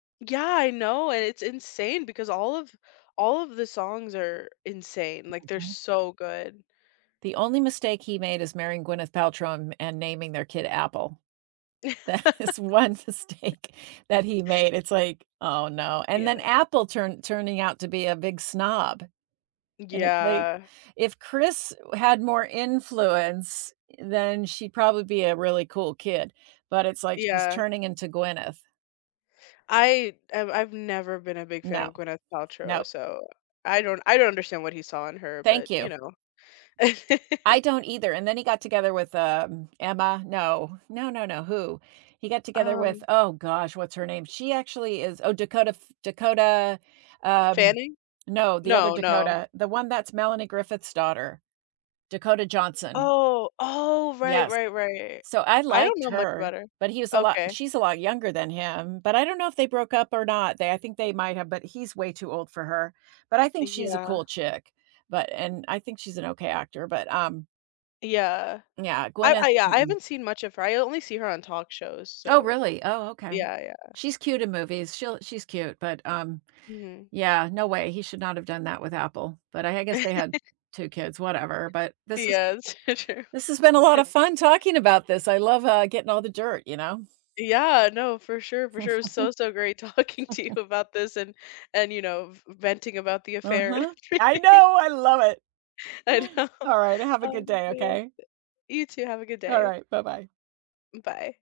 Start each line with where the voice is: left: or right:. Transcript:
left: Yeah, I know, and it's insane because all of all of the songs are insane, like, they're
right: Mhm.
left: so good.
right: The only mistake he made is marrying Gwyneth Paltrow and and naming their kid Apple. That is one mistake that he made. It's like, "Oh, no," and then
left: Yeah.
right: Apple turn turning out to be a big snob, and it's like,
left: Yeah.
right: if Chris had more influence, then she'd probably be a really cool kid, but it's like she's
left: Yeah.
right: turning into Gwyneth.
left: I I've I've never been a big fan
right: No.
left: of Gwyneth Paltrow,
right: No.
left: so I don't I don't understand what he saw in her, but,
right: Thank
left: you
right: you.
left: know
right: I don't either, and then he got together with, um, Emma. No, no, no, no. Who? He got together with,
left: Um
right: oh gosh, what's her name? She actually is oh, Dakota F Dakota, um,
left: Fanning?
right: no, the other
left: No, no.
right: Dakota. The one that's Melanie Griffith's daughter. Dakota Johnson.
left: Oh. Oh, right,
right: Yes.
left: right, right.
right: So I
left: I don't
right: liked
left: know much
right: her,
left: about her.
right: but he was a lot
left: Okay.
right: she's a lot younger than him, but I don't know if they broke up or not. They I think they might have, but he's way too old for her. But I think she's a
left: Yeah.
right: cool chick. But and I think she's an okay actor, but, um
left: Yeah.
right: Yeah,
left: I
right: Gwyneth.
left: I yeah, I
right: Mm-mm.
left: haven't seen much of her, I only see her on talk shows,
right: Oh,
left: so,
right: really? Oh, okay.
left: yeah, yeah.
right: She's cute in movies. She'll she's cute. But, um,
left: Mhm.
right: yeah, no way. He should not have done that with Apple. But I I guess they had 2 kids, whatever, but this has
left: Yeah, true.
right: this has been a lot of fun talking about this, I love, uh, getting all the dirt, you know?
left: Yeah, no, for sure, for sure, so, so great talking to you about this and and, you know, v venting about the affair and
right: Uh-huh. I
left: everything.
right: know, I love it.
left: I know.
right: Alright. Have a
left: Oh,
right: good day,
left: man.
right: okay?
left: You too, have a good day.
right: Alright. Bye-bye.
left: Bye.